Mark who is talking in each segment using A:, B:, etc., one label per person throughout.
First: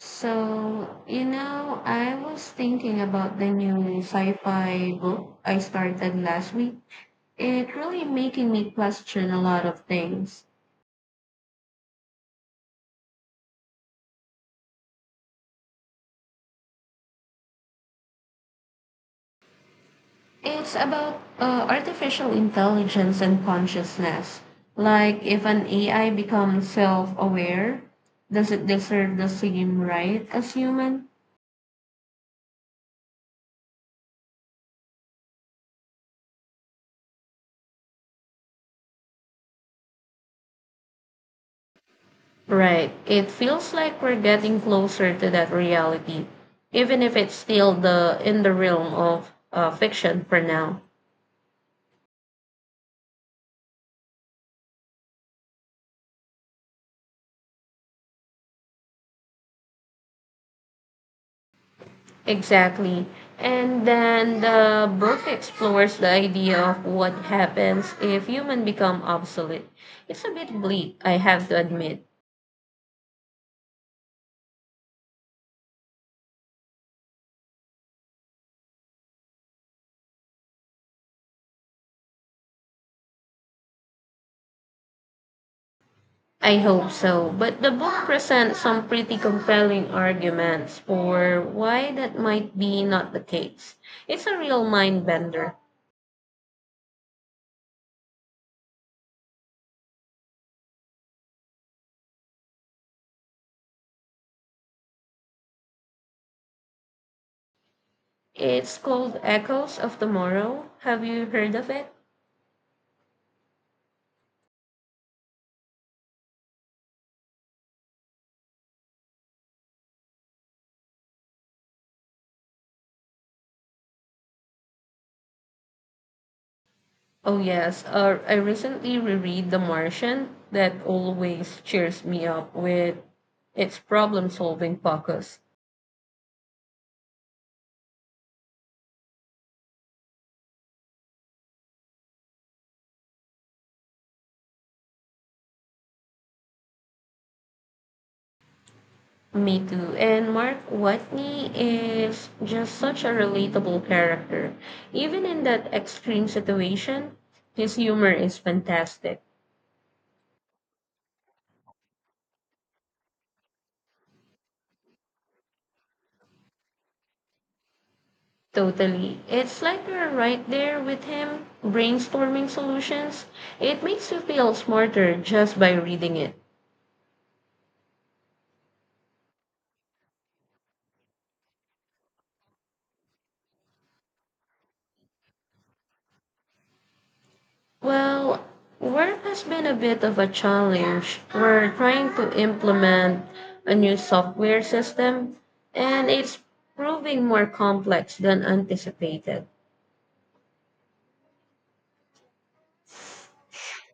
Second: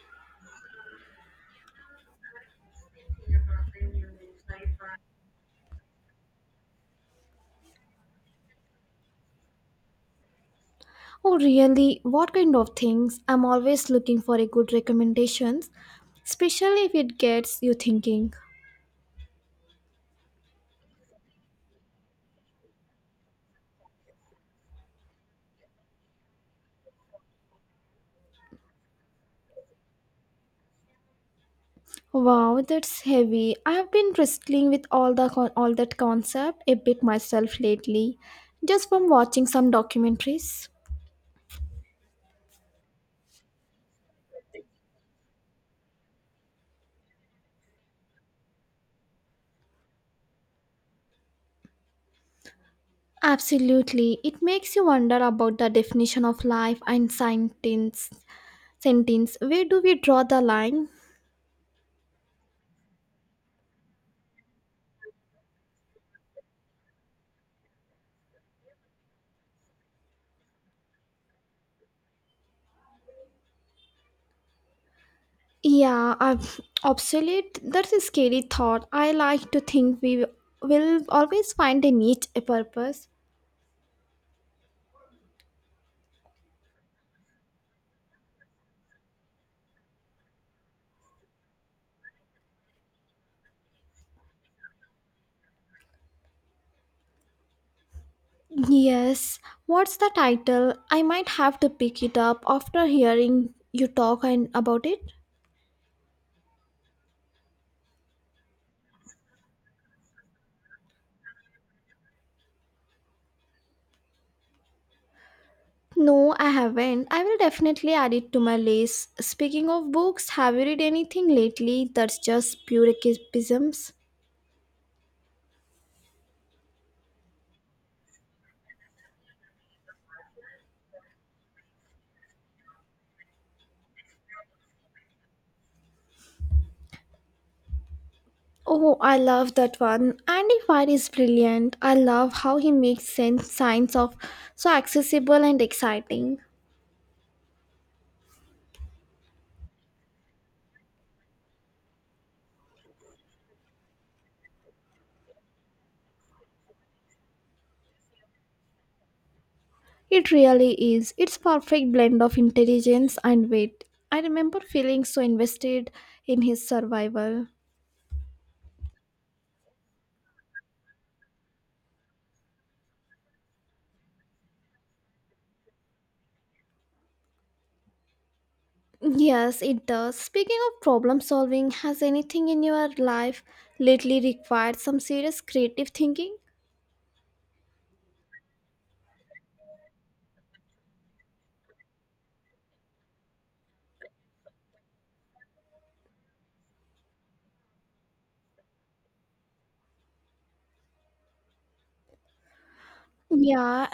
A: So, you know, I was thinking about the new sci-fi book I started last week. It really making me question a lot of things.
B: Oh, really? What kind of things? I'm always looking for a good recommendations, especially if it gets you thinking.
A: It's about artificial intelligence and consciousness. Like if an AI becomes self-aware, does it deserve the same right as human?
B: Wow, that's heavy. I have been wrestling with all that concept a bit myself lately, just from watching some documentaries.
A: Right. It feels like we're getting closer to that reality, even if it's still the in the realm of fiction for now.
B: Absolutely, it makes you wonder about the definition of life and sentence. Sentence. Where do we draw the line?
A: Exactly. And then the book explores the idea of what happens if humans become obsolete. It's a bit bleak, I have to admit.
B: Yeah, I'm obsolete. That's a scary thought. I like to think we will always find a niche, a purpose.
A: I hope so. But the book presents some pretty compelling arguments for why that might be not the case. It's a real mind bender.
B: Yes. What's the title? I might have to pick it up after hearing you talk and about it.
A: It's called Echoes of Tomorrow. Have you heard of it?
B: No, I haven't. I will definitely add it to my list. Speaking of books, have you read anything lately that's just pure escapisms?
A: Oh yes, I recently reread The Martian. That always cheers me up with its problem-solving focus.
B: Oh, I love that one. Andy Weir is brilliant. I love how he makes sense science of so accessible and exciting.
A: Me too. And Mark Watney is just such a relatable character. Even in that extreme situation, his humor is fantastic.
B: It really is. It's perfect blend of intelligence and wit. I remember feeling so invested in his survival.
A: Totally. It's like you're right there with him brainstorming solutions. It makes you feel smarter just by reading it.
B: Yes, it does. Speaking of problem solving, has anything in your life lately required some serious creative thinking?
A: Well, work has been a bit of a challenge. We're trying to implement a new software system, and it's proving more complex than anticipated.
B: Yeah,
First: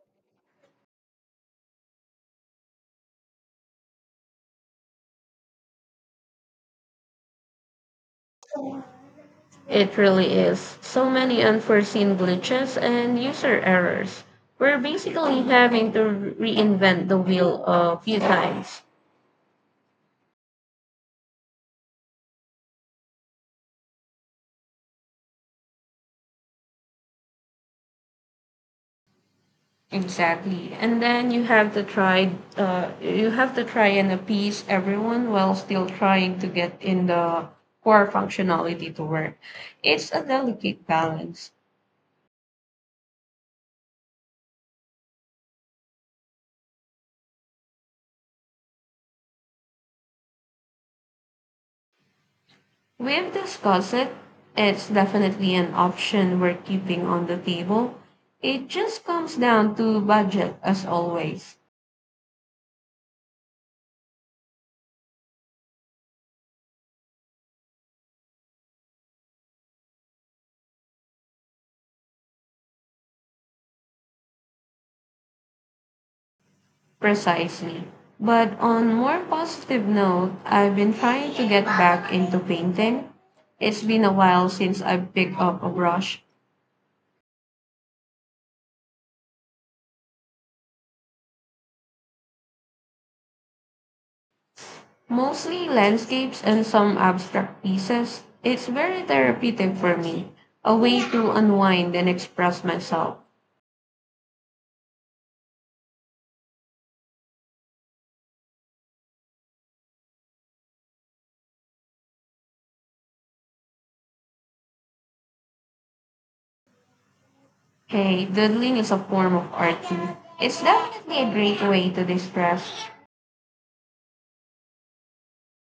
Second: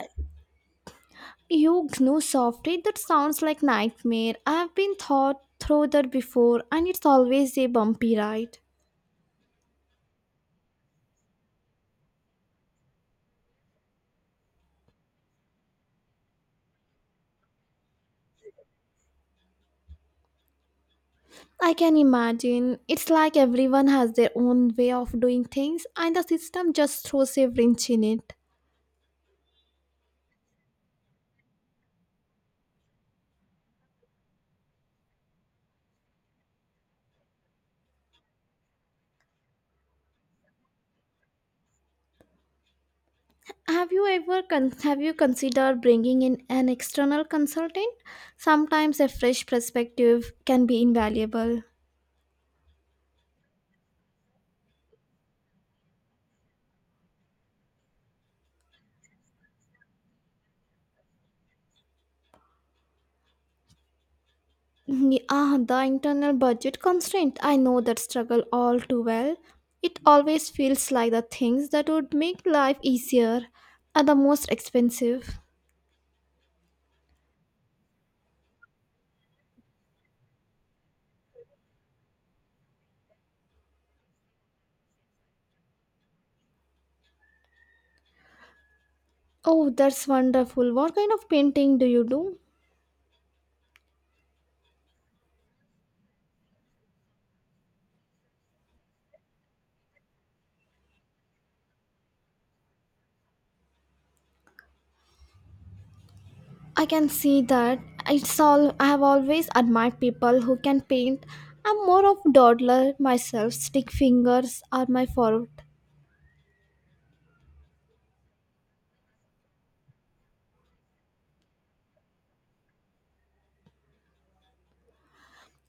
B: you know, softly, that sounds like nightmare. I've been thought through that before, and it's always a bumpy ride.
A: It really is. So many unforeseen glitches and user errors. We're basically having to reinvent the wheel a few times.
B: I can imagine. It's like everyone has their own way of doing things, and the system just throws a wrench in it.
A: Exactly. And then you have to try and appease everyone while still trying to get in the core functionality to work. It's a delicate balance.
B: Have you considered bringing in an external consultant? Sometimes a fresh perspective can be invaluable.
A: We've discussed it. It's definitely an option we're keeping on the table. It just comes down to budget as always.
B: Yeah, the internal budget constraint. I know that struggle all too well. It always feels like the things that would make life easier are the most expensive.
A: Precisely. But on more positive note, I've been trying to get back into painting. It's been a while since I picked up a brush,
B: Oh, that's wonderful. What kind of painting do you do?
A: mostly landscapes and some abstract pieces. It's very therapeutic for me, a way to unwind and express myself.
B: I can see that. It's all I have always admired people who can paint. I'm more of dawdler myself. Stick fingers are my forte.
A: Hey, doodling is a form of art too. It's definitely a great way to distress.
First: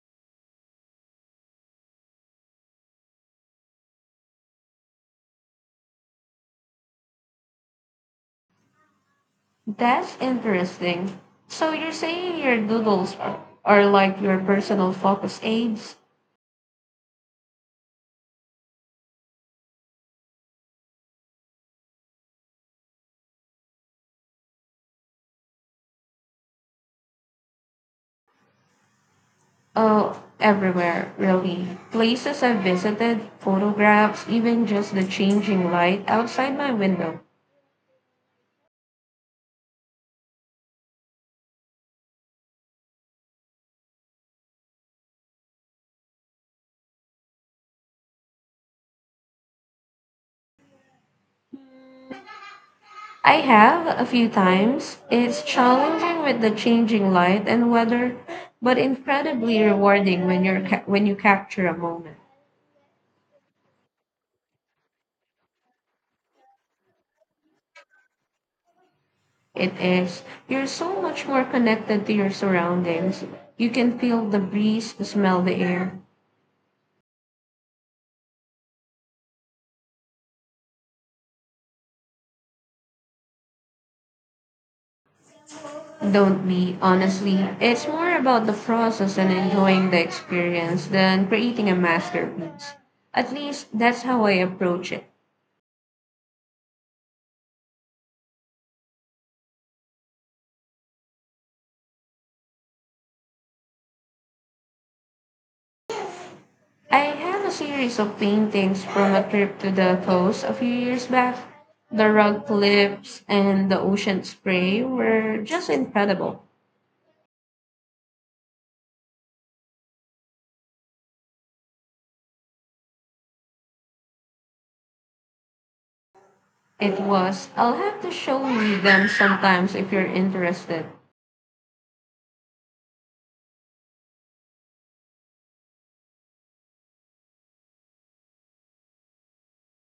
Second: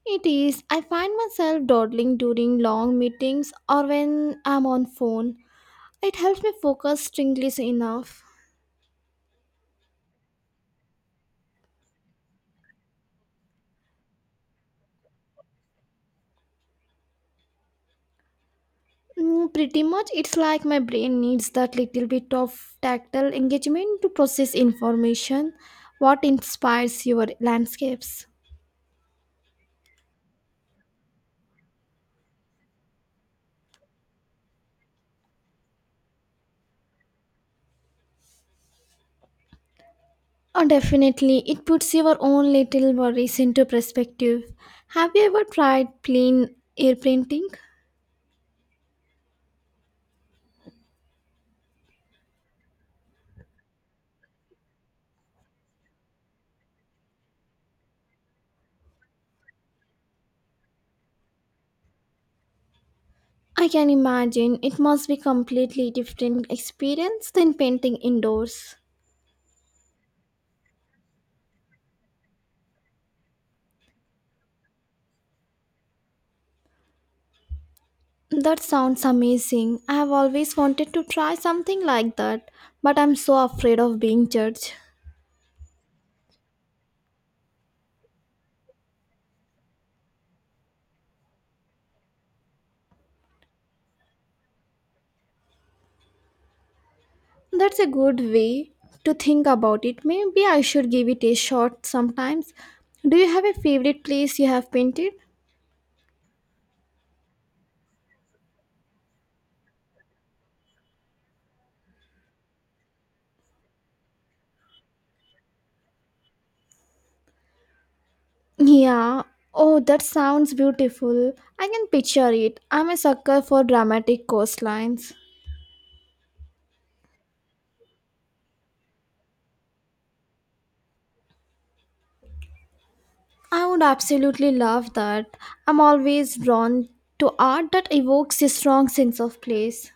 B: It is. I find myself dawdling during long meetings or when I'm on phone. It helps me focus strangely enough.
A: That's interesting. So you're saying your are like your personal focus aids?
B: Mm, pretty much, it's like my brain needs that little bit of tactile engagement to process information. What inspires your landscapes?
A: Oh, everywhere, really. Places I've visited, photographs, even just the changing light outside my window.
B: Oh, definitely, it puts your own little worries into perspective. Have you ever tried plain air painting?
A: I have a few times. It's challenging with the changing light and weather, but incredibly rewarding when you capture a moment.
B: I can imagine it must be completely different experience than painting indoors.
A: It is. You're so much more connected to your surroundings. You can feel the breeze, smell the air.
B: That sounds amazing. I have always wanted to try something like that, but I'm so afraid of being judged.
A: Don't be, honestly. It's more about the process and enjoying the experience than creating a masterpiece. At least that's how I approach it.
B: That's a good way to think about it. Maybe I should give it a shot sometimes. Do you have a favorite place you have painted?
A: I have a series of paintings from a trip to the coast a few years back. The rock cliffs and the ocean spray were just incredible.
B: Yeah. Oh, that sounds beautiful. I can picture it. I'm a sucker for dramatic coastlines.
A: It was. I'll have to show you them sometimes if you're interested.
B: I would absolutely love that. I'm always drawn to art that evokes a strong sense of place.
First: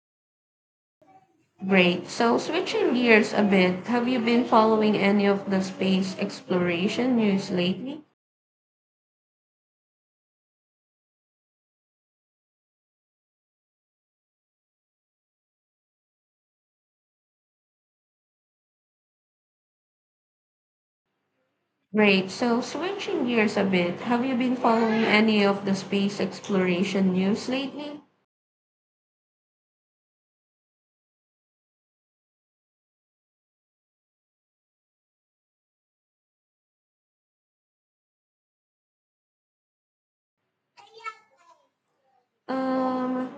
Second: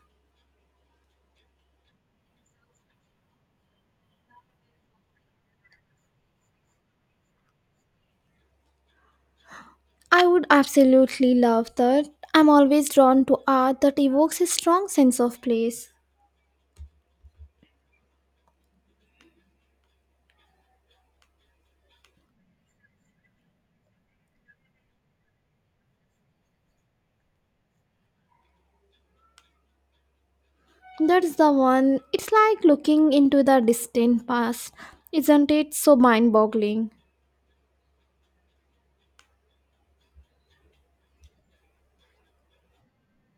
A: Great. So switching gears a bit, have you been following any of the space exploration news lately?
B: I would absolutely love that. I'm always drawn to art that evokes a strong sense of place.
A: Great. So switching gears a bit, have you been following any of the space exploration news lately?
B: That's the one. It's like looking into the distant past. Isn't it so mind boggling?
A: Um,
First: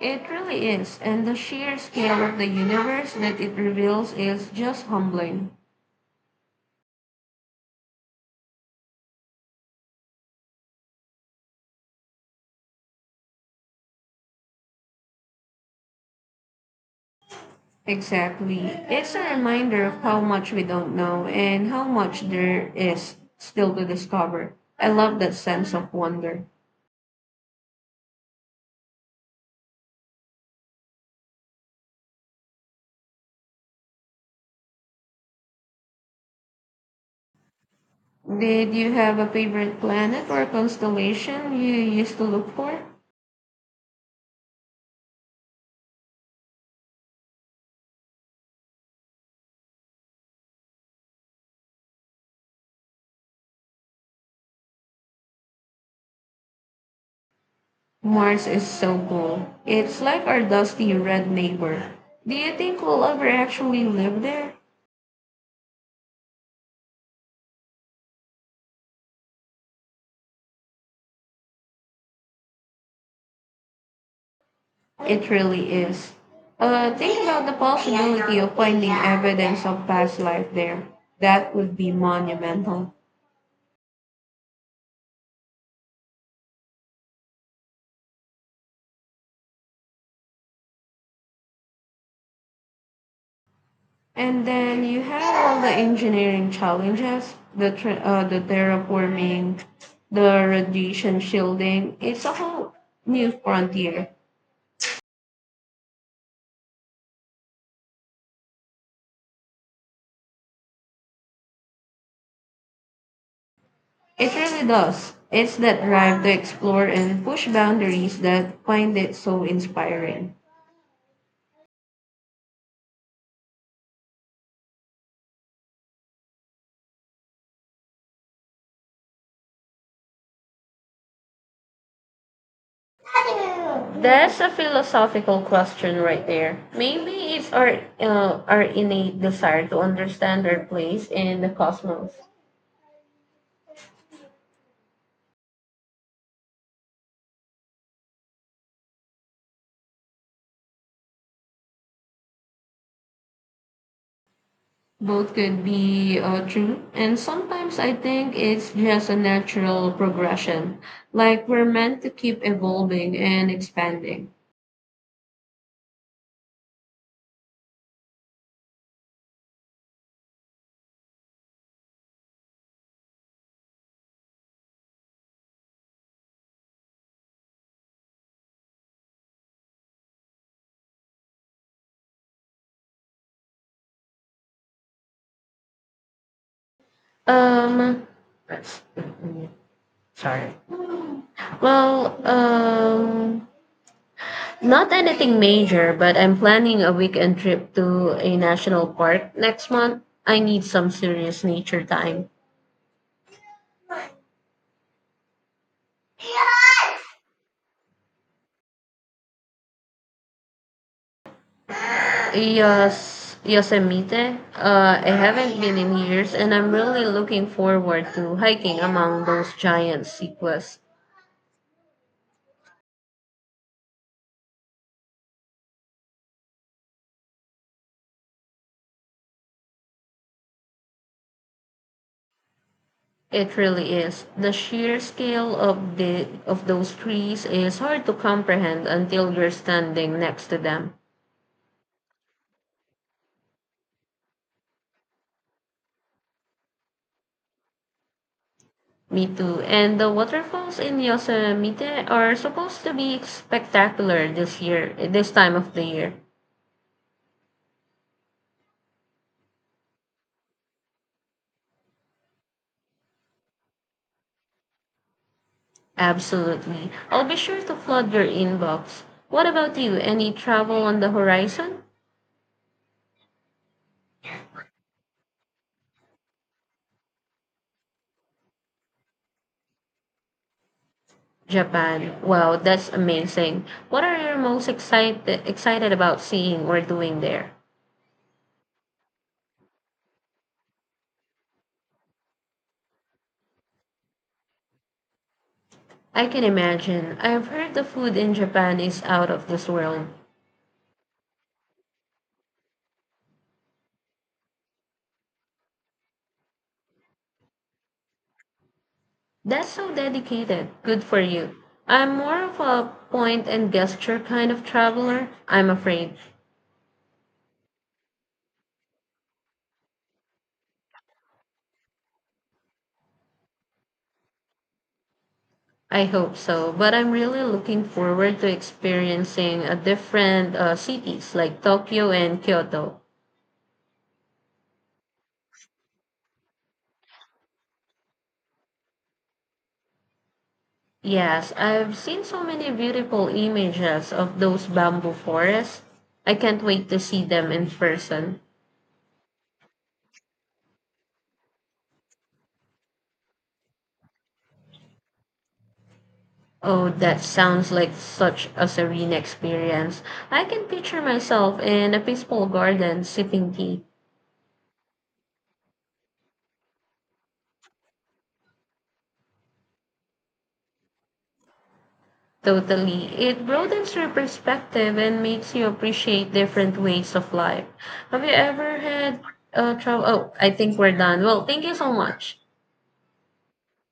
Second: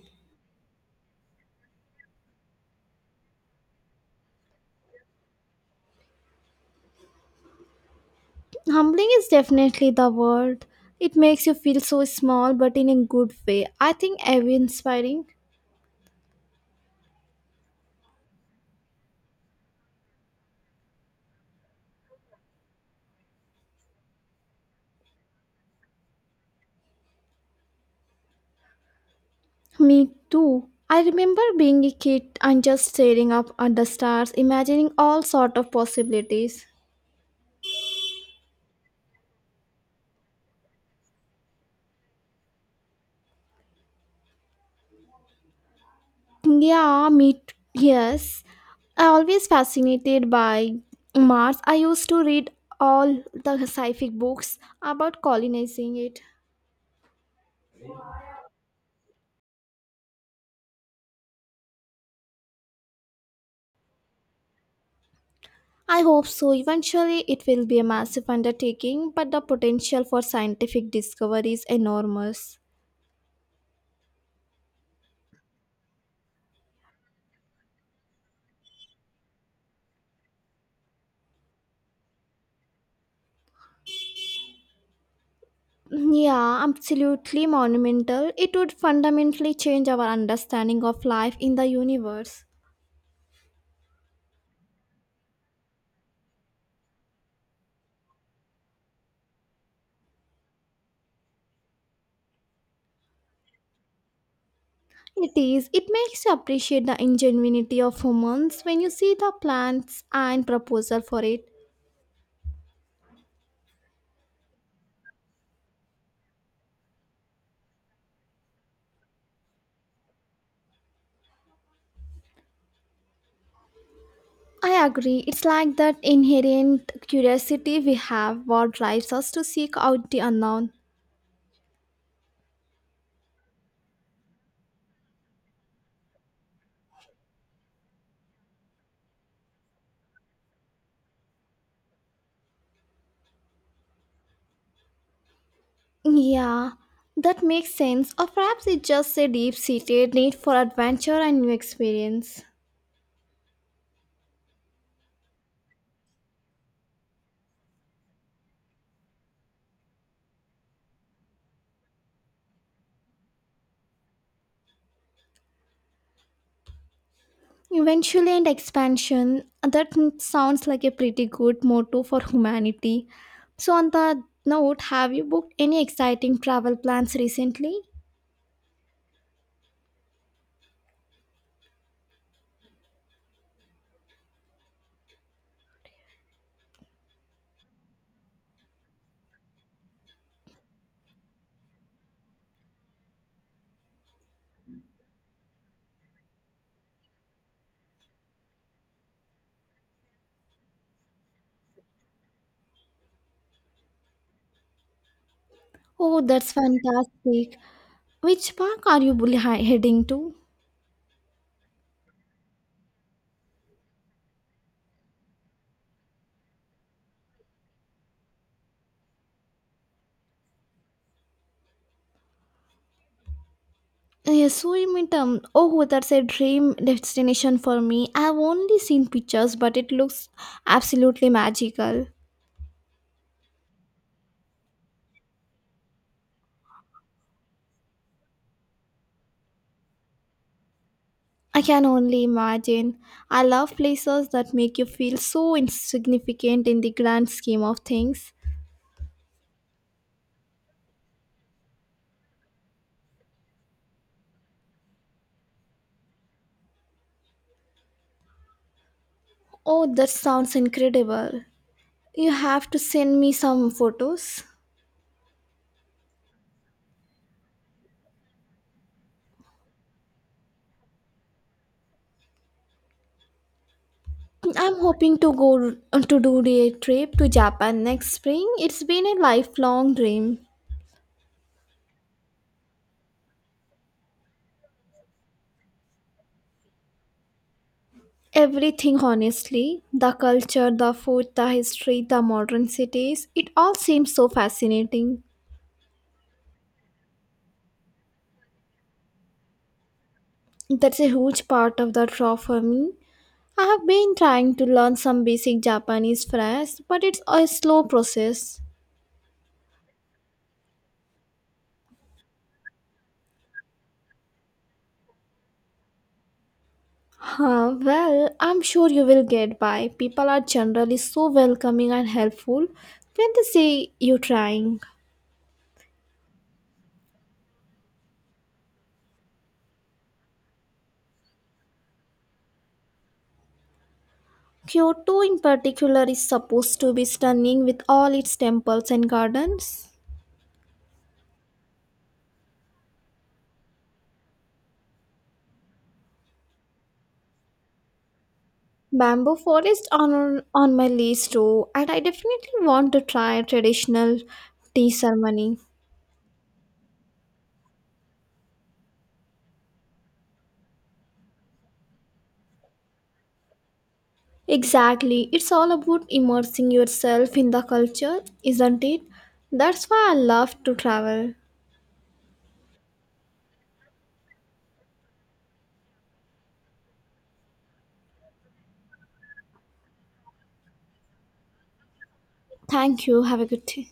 A: it really is, and the sheer scale of the universe that it reveals is just humbling.
B: Humbling is definitely the word. It makes you feel so small, but in a good way. I think every inspiring.
A: Exactly. It's a reminder of how much we don't know and how much there is still to discover. I love that sense of wonder.
B: Me too. I remember being a kid and just staring up at the stars, imagining all sort of possibilities.
A: Did you have a favorite planet or constellation you used to look for?
B: Yes. I always fascinated by Mars. I used to read all the scientific books about colonizing it.
A: Mars is so cool. It's like our dusty red neighbor. Do you think we'll ever actually live there?
B: I hope so. Eventually, it will be a massive undertaking, but the potential for scientific discovery is enormous.
A: It really is. Think about the possibility of finding evidence of past life there. That would be monumental.
B: Yeah, absolutely monumental. It would fundamentally change our understanding of life in the universe.
A: And then you have all the engineering challenges, the terraforming, the radiation shielding. It's a whole new frontier.
B: It is. It makes you appreciate the ingenuity of humans when you see the plans and proposal for it.
A: It really does. It's that drive to explore and push boundaries that find it so inspiring.
B: I agree. It's like that inherent curiosity we have what drives us to seek out the unknown.
A: That's a philosophical question right there. Maybe it's our innate desire to understand our place in the cosmos.
B: Yeah, that makes sense. Or perhaps it's just a deep seated need for adventure and new experience.
A: Both could be true, and sometimes I think it's just a natural progression. Like we're meant to keep evolving and expanding.
B: Eventually, and expansion. That sounds like a pretty good motto for humanity. So, on that note, have you booked any exciting travel plans recently?
A: Um, That's, mm, sorry. Well, Not anything major, but I'm planning a weekend trip to a national park next month. I need some serious nature time.
B: Oh, that's fantastic. Which park are you heading to?
A: Yes, Yosemite. I haven't been in years, and I'm really looking forward to hiking among those giant sequoias.
B: Yes. Oh, that's a dream destination for me. I've only seen pictures, but it looks absolutely magical.
A: It really is. The sheer scale of the of those trees is hard to comprehend until you're standing next to them.
B: I can only imagine. I love places that make you feel so insignificant in the grand scheme of things.
A: Me too. And the waterfalls in Yosemite are supposed to be spectacular this year, this time of the year.
B: Oh, that sounds incredible. You have to send me some photos.
A: Absolutely. I'll be sure to flood your inbox. What about you? Any travel on the horizon?
B: I'm hoping to go to do a trip to Japan next spring. It's been a lifelong dream.
A: Japan. Wow, that's amazing. What are you most excited about seeing or doing there?
B: Everything, honestly the culture, the food, the history, the modern cities it all seems so fascinating.
A: I can imagine. I've heard the food in Japan is out of this world.
B: That's a huge part of the draw for me. I have been trying to learn some basic Japanese first, but it's a slow process.
A: That's so dedicated. Good for you. I'm more of a point and gesture kind of traveler, I'm afraid.
B: Huh, well, I'm sure you will get by. People are generally so welcoming and helpful when they see you trying.
A: I hope so, but I'm really looking forward to experiencing a different cities like Tokyo and Kyoto.
B: Kyoto, in particular, is supposed to be stunning with all its temples and gardens.
A: Yes, I've seen so many beautiful images of those bamboo forests. I can't wait to see them in person.
B: Bamboo forest on my list too, and I definitely want to try traditional tea ceremony.
A: Oh, that sounds like such a serene experience. I can picture myself in a peaceful garden sipping tea.
B: Exactly, it's all about immersing yourself in the culture, isn't it? That's why I love to travel.
A: Totally. It broadens your perspective and makes you appreciate different ways of life. Have you ever had travel? Oh, I think we're done. Well, thank you so much.
B: Thank you. Have a good day.